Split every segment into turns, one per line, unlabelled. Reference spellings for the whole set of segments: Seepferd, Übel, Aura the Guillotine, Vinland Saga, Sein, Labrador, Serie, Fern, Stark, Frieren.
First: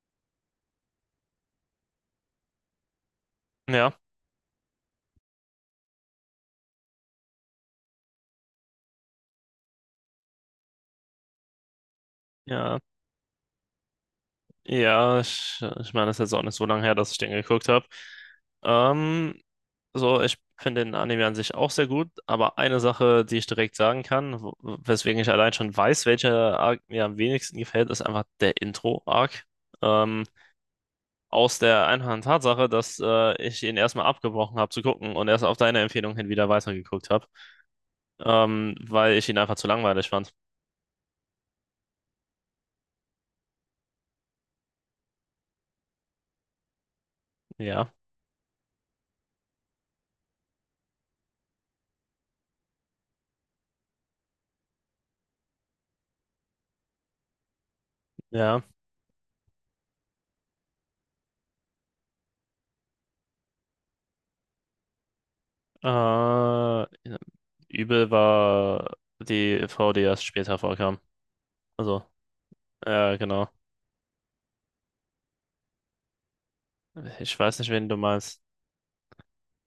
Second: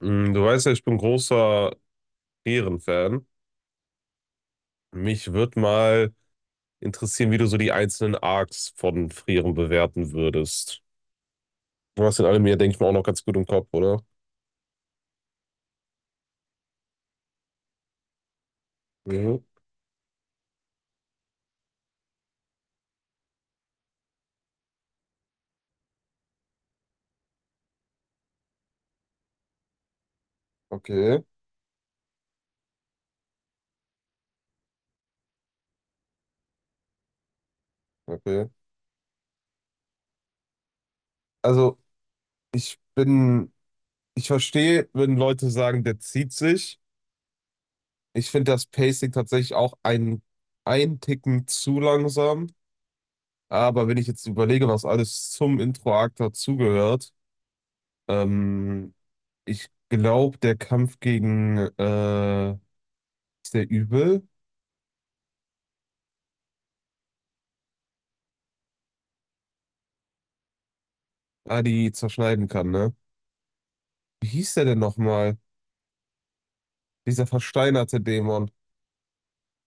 Du weißt ja, ich bin großer Frieren-Fan.
Ja,
Mich würde mal interessieren, wie du so die einzelnen Arcs von Frieren bewerten würdest. Du hast in allem hier denke
ja,
ich mal, auch noch ganz gut im Kopf, oder?
ja, ich meine, das ist jetzt auch nicht so lange her, dass ich den geguckt habe. Ähm,
Mhm.
so, ich finde den Anime an sich auch sehr gut, aber eine Sache, die ich direkt sagen kann, weswegen ich allein schon weiß, welcher Arc mir am wenigsten gefällt, ist einfach der Intro-Arc. Ähm,
Okay,
Aus der einfachen Tatsache, dass ich ihn erstmal abgebrochen habe zu gucken und erst auf deine Empfehlung hin wieder weitergeguckt habe,
okay.
weil ich ihn einfach zu langweilig fand.
Also, ich bin, ich verstehe, wenn Leute sagen, der zieht sich.
Ja,
Ich finde das Pacing tatsächlich auch ein Ticken zu langsam. Aber wenn ich jetzt überlege, was alles zum Intro-Arc dazugehört.
ja.
ähm, Ich glaube, der Kampf gegen, ist der Übel,
Äh, Übel war die Frau, die erst später vorkam.
die
Also,
zerschneiden kann, ne?
ja, genau.
Wie hieß der denn nochmal? Dieser
Ich weiß nicht, wen du
versteinerte
meinst.
Dämon.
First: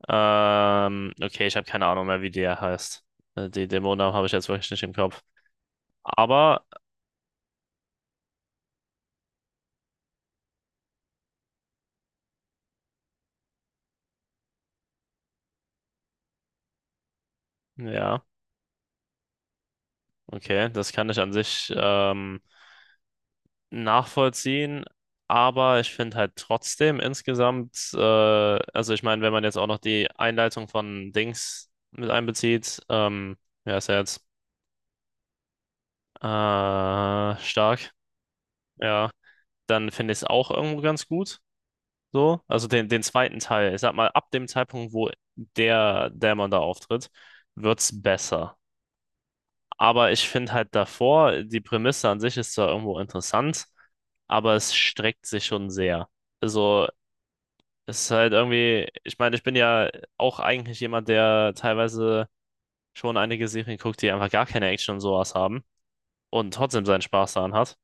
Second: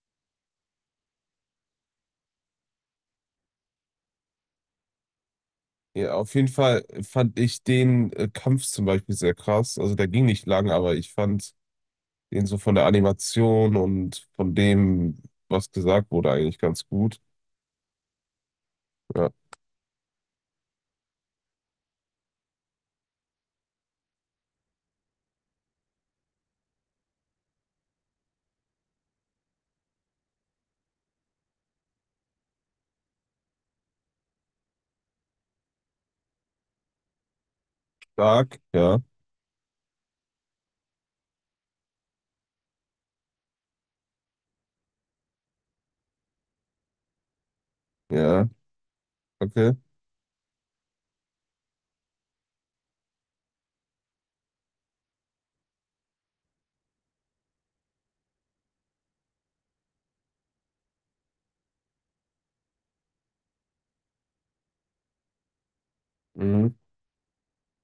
Okay, ich habe keine Ahnung mehr, wie der heißt. Die Dämonen habe ich jetzt wirklich nicht im Kopf.
Ja, auf jeden
Aber
Fall fand ich den Kampf zum Beispiel sehr krass. Also der ging nicht lang, aber ich fand den so von der Animation und von dem, was gesagt wurde, eigentlich ganz gut.
ja,
Ja.
okay, das kann ich an sich nachvollziehen. Aber ich finde halt trotzdem insgesamt, also ich meine, wenn man jetzt auch noch die Einleitung von Dings mit einbezieht, ja, ist ja jetzt äh, stark.
Stark, ja,
Ja, dann finde ich es auch irgendwo ganz gut. So, also den zweiten Teil. Ich sag mal, ab dem Zeitpunkt, wo der Dämon da auftritt, wird's
ja,
besser.
okay.
Aber ich finde halt davor, die Prämisse an sich ist zwar irgendwo interessant, aber es streckt sich schon sehr. Also, es ist halt irgendwie, ich meine, ich bin ja auch eigentlich jemand, der teilweise schon einige Serien guckt, die einfach gar keine Action und sowas haben und
Mhm.
trotzdem seinen Spaß daran hat.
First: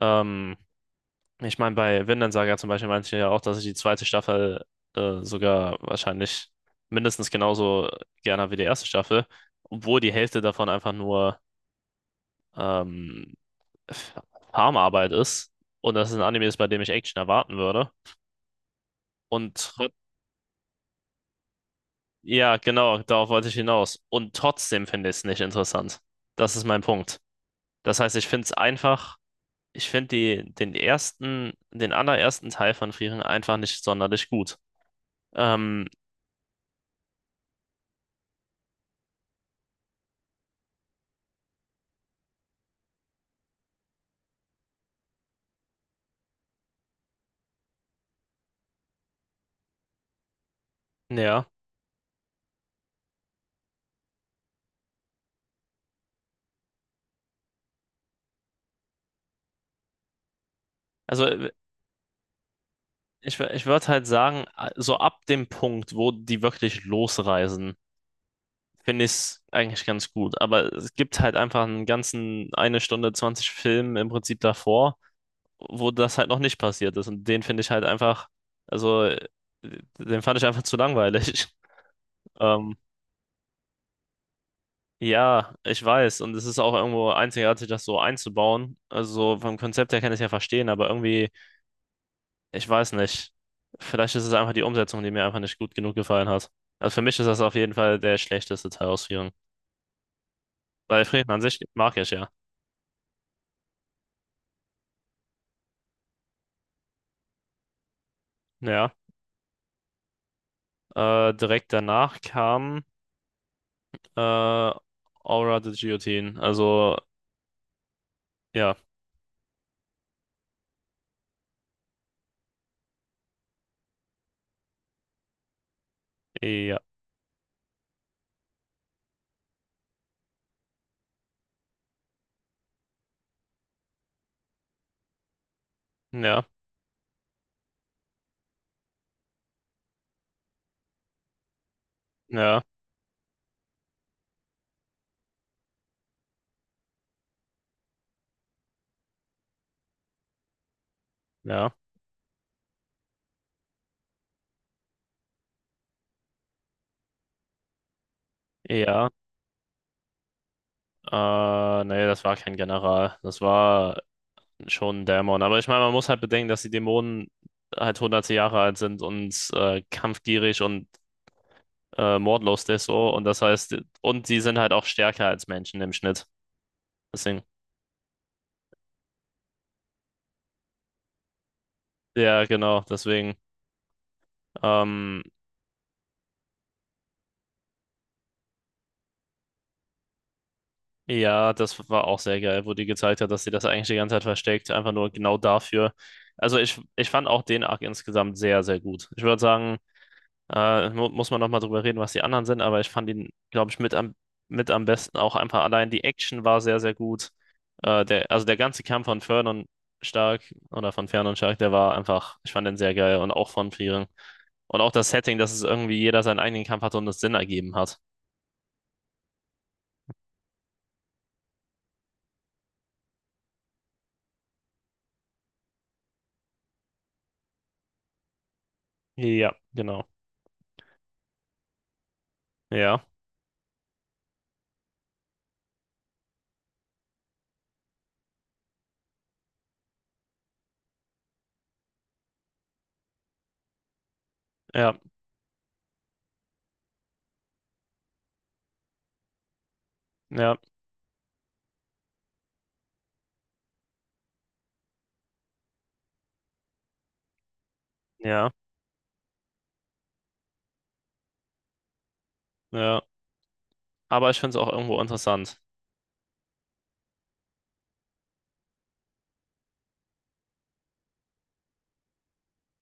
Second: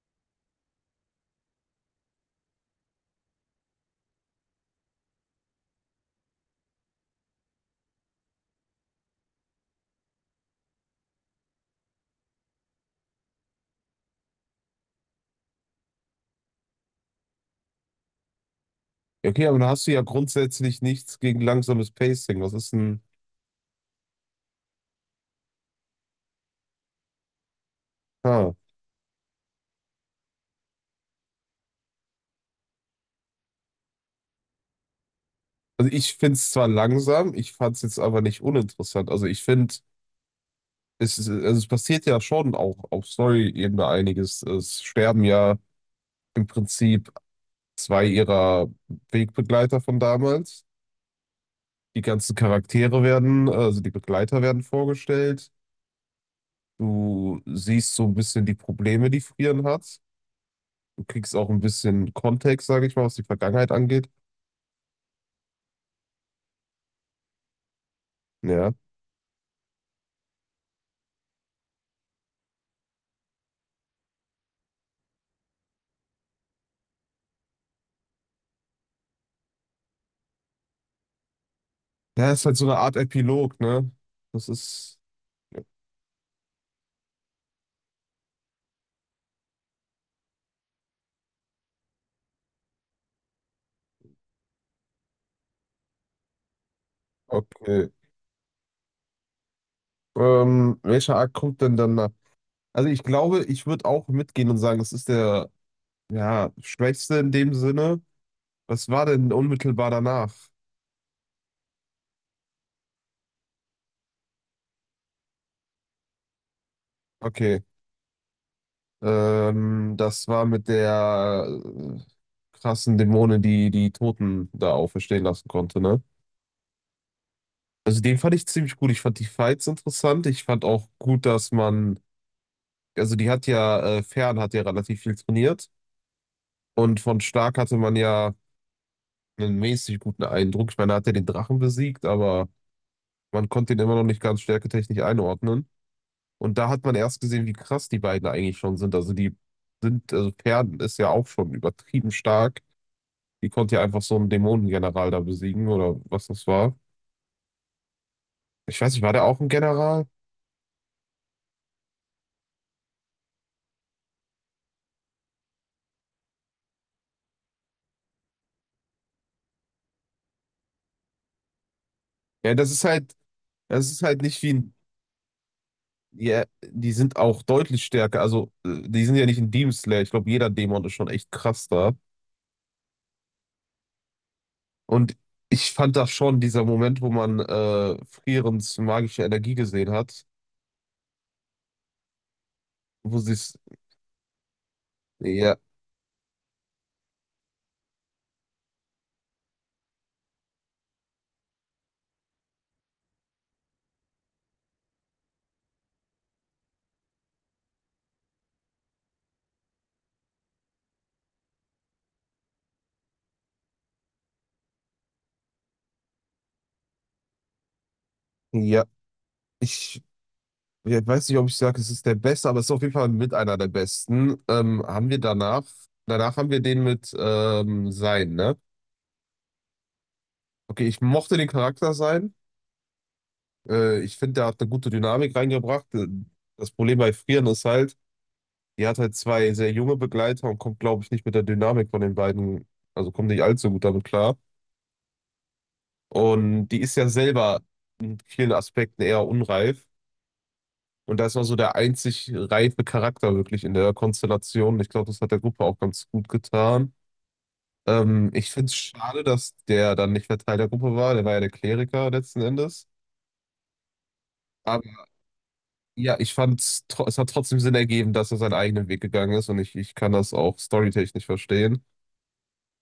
Ähm, Ich meine, bei Vinland Saga zum Beispiel meinte ich ja auch, dass ich die zweite Staffel sogar wahrscheinlich mindestens genauso gerne habe wie die erste Staffel, obwohl die Hälfte davon einfach nur ähm, Farmarbeit ist und das ein Anime ist, bei dem ich Action erwarten würde.
Ja, okay,
Und
aber da hast
tr-
du ja grundsätzlich nichts gegen langsames Pacing. Was
ja,
ist
genau,
denn?
darauf wollte ich hinaus. Und trotzdem finde ich es nicht interessant. Das ist mein Punkt. Das heißt, ich finde es
Ah.
einfach, ich finde den ersten, den allerersten Teil von Frieren einfach nicht sonderlich gut. Ähm,
Also ich finde es zwar langsam, ich fand es jetzt aber nicht uninteressant. Also ich finde, also es passiert ja schon auch auf Story-Ebene einiges. Es sterben ja im Prinzip zwei ihrer Wegbegleiter von damals.
ja.
Die ganzen Charaktere werden, also die Begleiter werden vorgestellt. Du siehst so ein bisschen die Probleme, die Frieren hat. Du
Also
kriegst auch ein bisschen Kontext, sage ich mal, was die
ich
Vergangenheit
würde halt
angeht.
sagen, so ab dem Punkt, wo die wirklich losreisen,
Ja.
finde ich es eigentlich ganz gut. Aber es gibt halt einfach einen ganzen eine Stunde 20 Film im Prinzip davor, wo das halt noch nicht passiert ist. Und den finde ich halt einfach, also den fand ich einfach zu langweilig.
Ja, ist halt so eine
Ähm,
Art Epilog, ne? Das ist
ja, ich weiß. Und es ist auch irgendwo einzigartig, das so einzubauen. Also vom Konzept her kann ich es ja verstehen, aber irgendwie. Ich weiß nicht. Vielleicht ist es einfach die Umsetzung, die mir einfach nicht gut genug gefallen hat. Also für mich ist das auf jeden
okay.
Fall der schlechteste Teil aus vielen. Weil
Welcher
Frieden
Arc
an sich
kommt denn dann
mag ich
nach?
ja.
Also ich glaube, ich würde auch mitgehen und sagen, das ist der, ja, schwächste in dem Sinne. Was
Ja.
war denn unmittelbar danach?
Direkt danach kam äh, Aura the Guillotine. Also,
Okay.
ja.
Das war mit der, äh, krassen Dämonin, die die Toten da auferstehen lassen konnte, ne?
Ja.
Also den fand ich ziemlich gut. Ich fand die Fights interessant. Ich fand auch gut, dass man, also die hat ja, Fern hat ja relativ viel trainiert.
Ja.
Und von Stark hatte man ja einen mäßig guten Eindruck. Ich meine, er hat ja den Drachen besiegt, aber
Ja.
man konnte ihn immer noch nicht ganz stärketechnisch einordnen. Und da hat man erst gesehen, wie krass die beiden eigentlich schon sind. Also Pferden ist ja auch schon
Ja.
übertrieben stark. Die konnte ja einfach so einen Dämonengeneral da besiegen oder was das war. Ich weiß nicht,
Ja.
war der auch ein General?
Nee, das war kein General. Das war schon ein Dämon. Aber ich meine, man muss halt bedenken, dass die Dämonen halt hunderte Jahre alt sind und kampfgierig und
Ja,
mordlos
das ist
Deso,
halt,
und das heißt,
das ist halt
und sie
nicht wie
sind halt
ein,
auch stärker als Menschen im Schnitt.
ja, die sind
Deswegen,
auch deutlich stärker. Also die sind ja nicht ein Demon Slayer. Ich glaube, jeder Dämon ist schon echt krass da.
ja, genau, deswegen,
Und
ähm,
ich fand das schon, dieser Moment, wo man, Frierens magische Energie gesehen hat,
ja, das war auch sehr geil, wo die
wo
gezeigt hat,
sie
dass sie
es,
das eigentlich die ganze Zeit versteckt, einfach nur genau
ja.
dafür. Also ich fand auch den Arc insgesamt sehr, sehr gut. Ich würde sagen, mu muss man nochmal drüber reden, was die anderen sind, aber ich fand ihn, glaube ich, mit am besten. Auch einfach allein die Action war sehr, sehr gut. Also der ganze Kampf von Stark Fern Stark, der war einfach, ich fand den sehr geil und auch von Frieren. Und auch das Setting, dass es irgendwie jeder seinen eigenen Kampf hatte und es Sinn ergeben hat.
Ja, ich, ja, ich weiß nicht, ob ich sage, es ist der beste, aber es ist auf jeden Fall mit einer der besten. Haben wir danach haben wir den mit, Sein, ne?
Ja, genau.
Okay, ich mochte den Charakter Sein.
Ja,
Ich finde, der hat eine gute Dynamik reingebracht. Das Problem bei Frieren ist halt, die hat halt zwei sehr junge Begleiter und kommt, glaube ich, nicht mit der Dynamik von den beiden, also kommt nicht allzu gut damit klar.
ja,
Und die ist ja selber in vielen Aspekten eher unreif.
ja,
Und da ist noch so der einzig reife Charakter wirklich in der Konstellation. Ich glaube, das hat der Gruppe auch ganz gut getan.
ja,
Ich finde es schade, dass der dann nicht mehr Teil der Gruppe war. Der war ja der Kleriker letzten Endes.
ja. Aber ich finde es auch
Aber
irgendwo interessant.
ja, ich fand es, hat trotzdem Sinn ergeben, dass er seinen eigenen Weg gegangen ist. Und ich kann das auch storytechnisch verstehen.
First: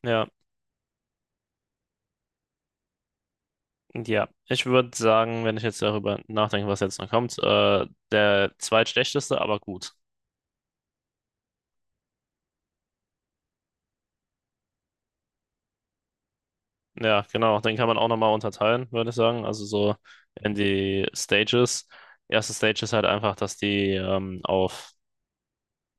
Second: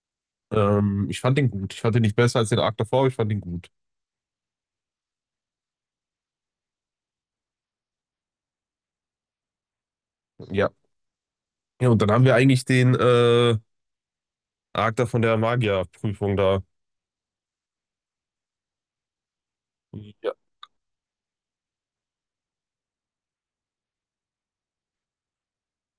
Ja,
Ich fand den gut. Ich fand den nicht besser als den Arc davor, aber ich fand ihn gut.
ja. Ich würde sagen, wenn ich jetzt darüber nachdenke, was jetzt noch kommt, der zweitschlechteste, aber gut.
Ja. Ja, und dann haben wir eigentlich den, Arc da von der Magierprüfung da.
Ja, genau. Den kann man auch nochmal unterteilen, würde ich sagen. Also so
Ja.
in die Stages. Erste Stage ist halt einfach, dass die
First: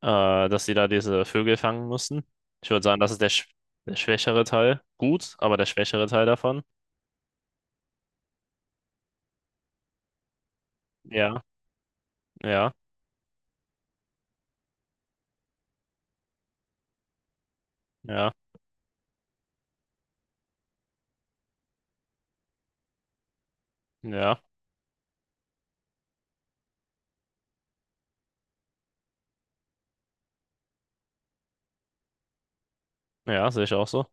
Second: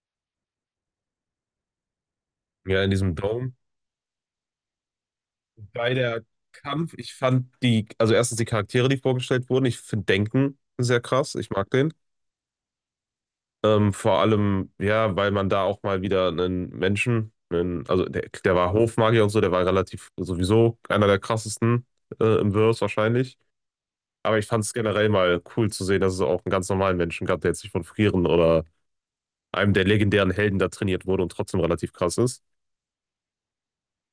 äh, dass die da diese Vögel fangen mussten. Ich würde
Ja, in
sagen, das
diesem
ist
Dome.
der schwächere Teil. Gut, aber der
Bei
schwächere
der
Teil davon.
Kampf, ich fand die, also erstens die Charaktere, die vorgestellt wurden, ich finde Denken sehr krass,
Ja,
ich mag den.
ja,
Vor allem, ja, weil man da auch mal wieder einen Menschen, einen, also der,
ja,
der war Hofmagier und so, der war relativ sowieso einer der krassesten, im Verse wahrscheinlich. Aber
ja,
ich fand es generell mal cool zu sehen, dass es auch einen ganz normalen Menschen gab, der jetzt nicht von Frieren oder einem der legendären Helden da trainiert wurde und trotzdem relativ krass ist.
ja, sehe ich auch so.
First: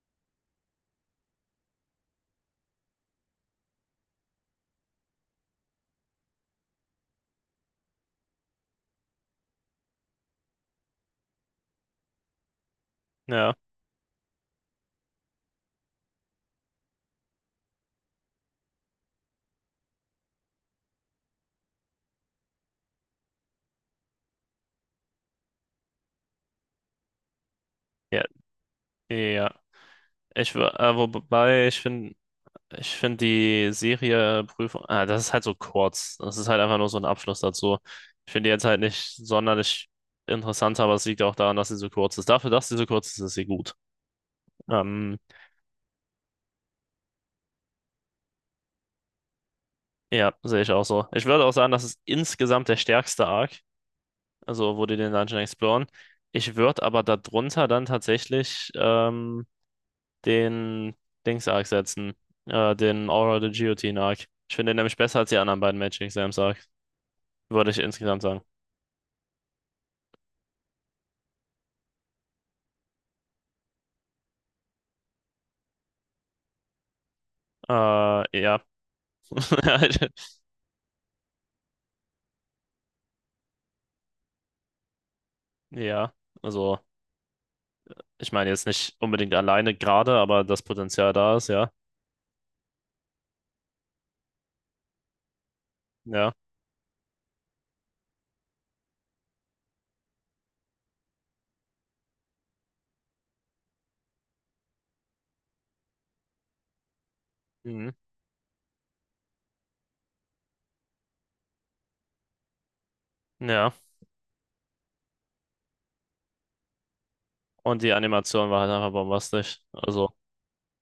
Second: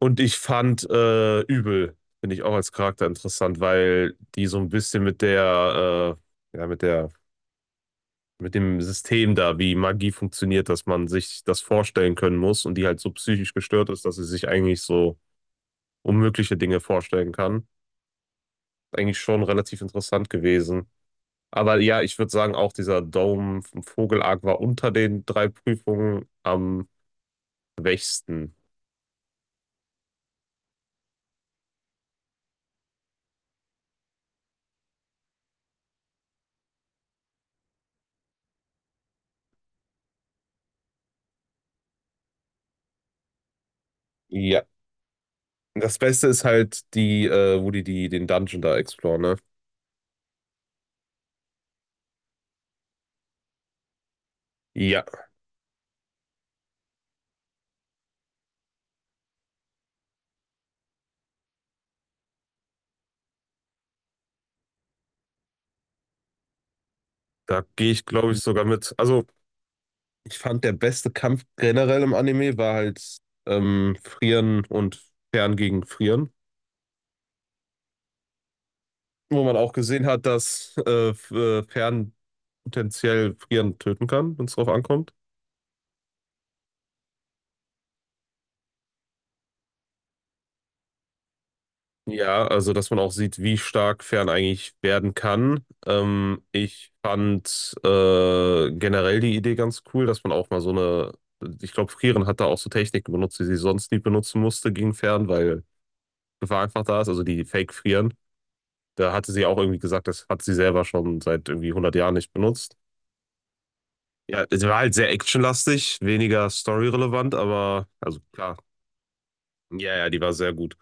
Und ich fand, Übel, finde ich auch als Charakter interessant, weil die so ein bisschen mit der, ja, mit der, mit dem System da, wie Magie funktioniert, dass man sich das vorstellen können muss und die halt so
Ja,
psychisch gestört ist, dass sie sich eigentlich so unmögliche Dinge vorstellen kann. Eigentlich schon relativ interessant gewesen. Aber ja, ich würde sagen, auch dieser Dome vom Vogelarg war unter den drei Prüfungen am
ja,
schwächsten.
ja. Wobei, ich finde die Serie Prüfung, ah, das ist halt so kurz. Das ist halt einfach nur so ein Abschluss dazu. Ich finde die jetzt halt nicht sonderlich interessant, aber es liegt auch daran, dass sie so kurz ist. Dafür, dass sie so kurz ist, ist sie gut.
Ja.
Ähm,
Das Beste ist halt die, wo die, die den Dungeon da exploren, ne?
ja, sehe ich auch so. Ich würde auch sagen, das ist insgesamt der stärkste Arc, also wo die
Ja.
den Dungeon exploren. Ich würde aber darunter dann tatsächlich den Dings-Arc setzen, den Aura the Guillotine-Arc. Ich finde den nämlich besser als die anderen beiden Magic Exams-Arc,
Da
würde ich
gehe ich,
insgesamt
glaube ich,
sagen.
sogar mit. Also, ich fand, der beste Kampf generell im Anime war halt, Frieren und Fern gegen Frieren,
Äh, ja,
wo man auch gesehen hat, dass Fern potenziell Frieren töten kann, wenn es drauf ankommt.
ja, also ich meine jetzt nicht unbedingt alleine gerade, aber das Potenzial da ist, ja.
Ja, also, dass man auch sieht, wie stark Fern eigentlich werden kann.
Ja.
Ich fand, generell die Idee ganz cool, dass man auch mal so eine. Ich glaube, Frieren hat da auch so Techniken benutzt, die sie sonst nie benutzen musste gegen Fern, weil Gefahr einfach da ist, also die
Mhm.
Fake-Frieren. Da hatte sie auch irgendwie gesagt, das hat sie selber schon seit irgendwie 100 Jahren nicht benutzt.
Ja.
Ja, sie war halt sehr actionlastig, weniger storyrelevant,
Und
aber
die
also
Animation
klar,
war halt einfach bombastisch.
ja, ja,
Also,
die war sehr gut.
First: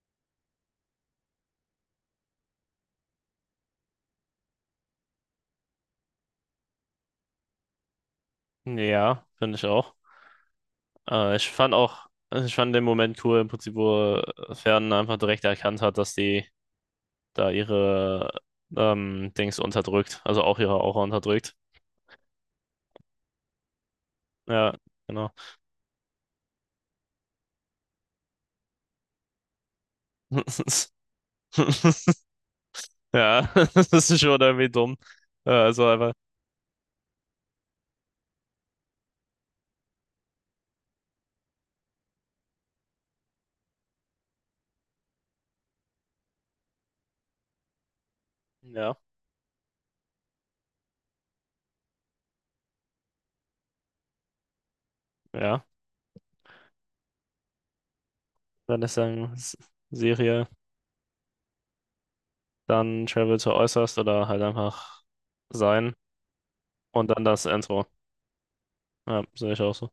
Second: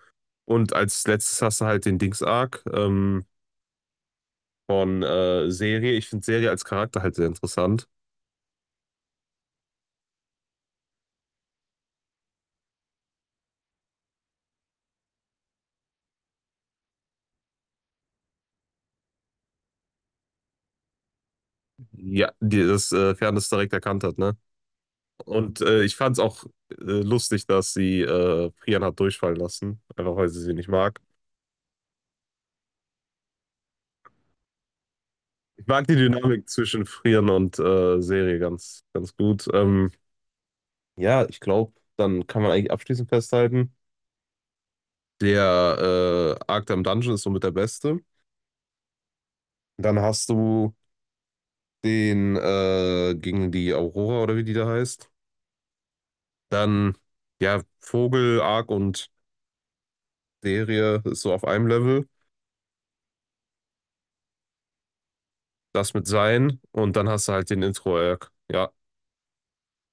Und als letztes hast du halt den Dings-Arc, von, Serie. Ich finde Serie als Charakter halt sehr interessant.
ja, finde ich auch. Ich fand auch, ich fand den Moment cool, im Prinzip, wo Fern einfach direkt erkannt hat, dass die da ihre Dings unterdrückt, also auch ihre Aura unterdrückt.
Ja, die das, Fairness direkt erkannt hat, ne?
Ja, genau.
Und ich fand es auch, lustig, dass sie, Frian hat durchfallen lassen, einfach weil sie sie nicht mag.
Ja, das ist schon irgendwie dumm.
Ich
Also
mag die
einfach,
Dynamik zwischen Frieren und, Serie ganz, ganz gut. Ja, ich glaube, dann kann man eigentlich abschließend festhalten, der, Arkham Dungeon ist somit der beste.
ja,
Dann hast du den, gegen die Aurora oder wie die da heißt.
ja.
Dann, ja, Vogel, Ark
Wenn es
und
sagen, Serie,
Derie ist so auf einem Level.
dann Travel to Äußerst oder halt einfach Sein
Das mit Sein und
und
dann
dann
hast du
das
halt den
Intro.
Intro-Arc. Ja.
Ja, sehe ich auch so.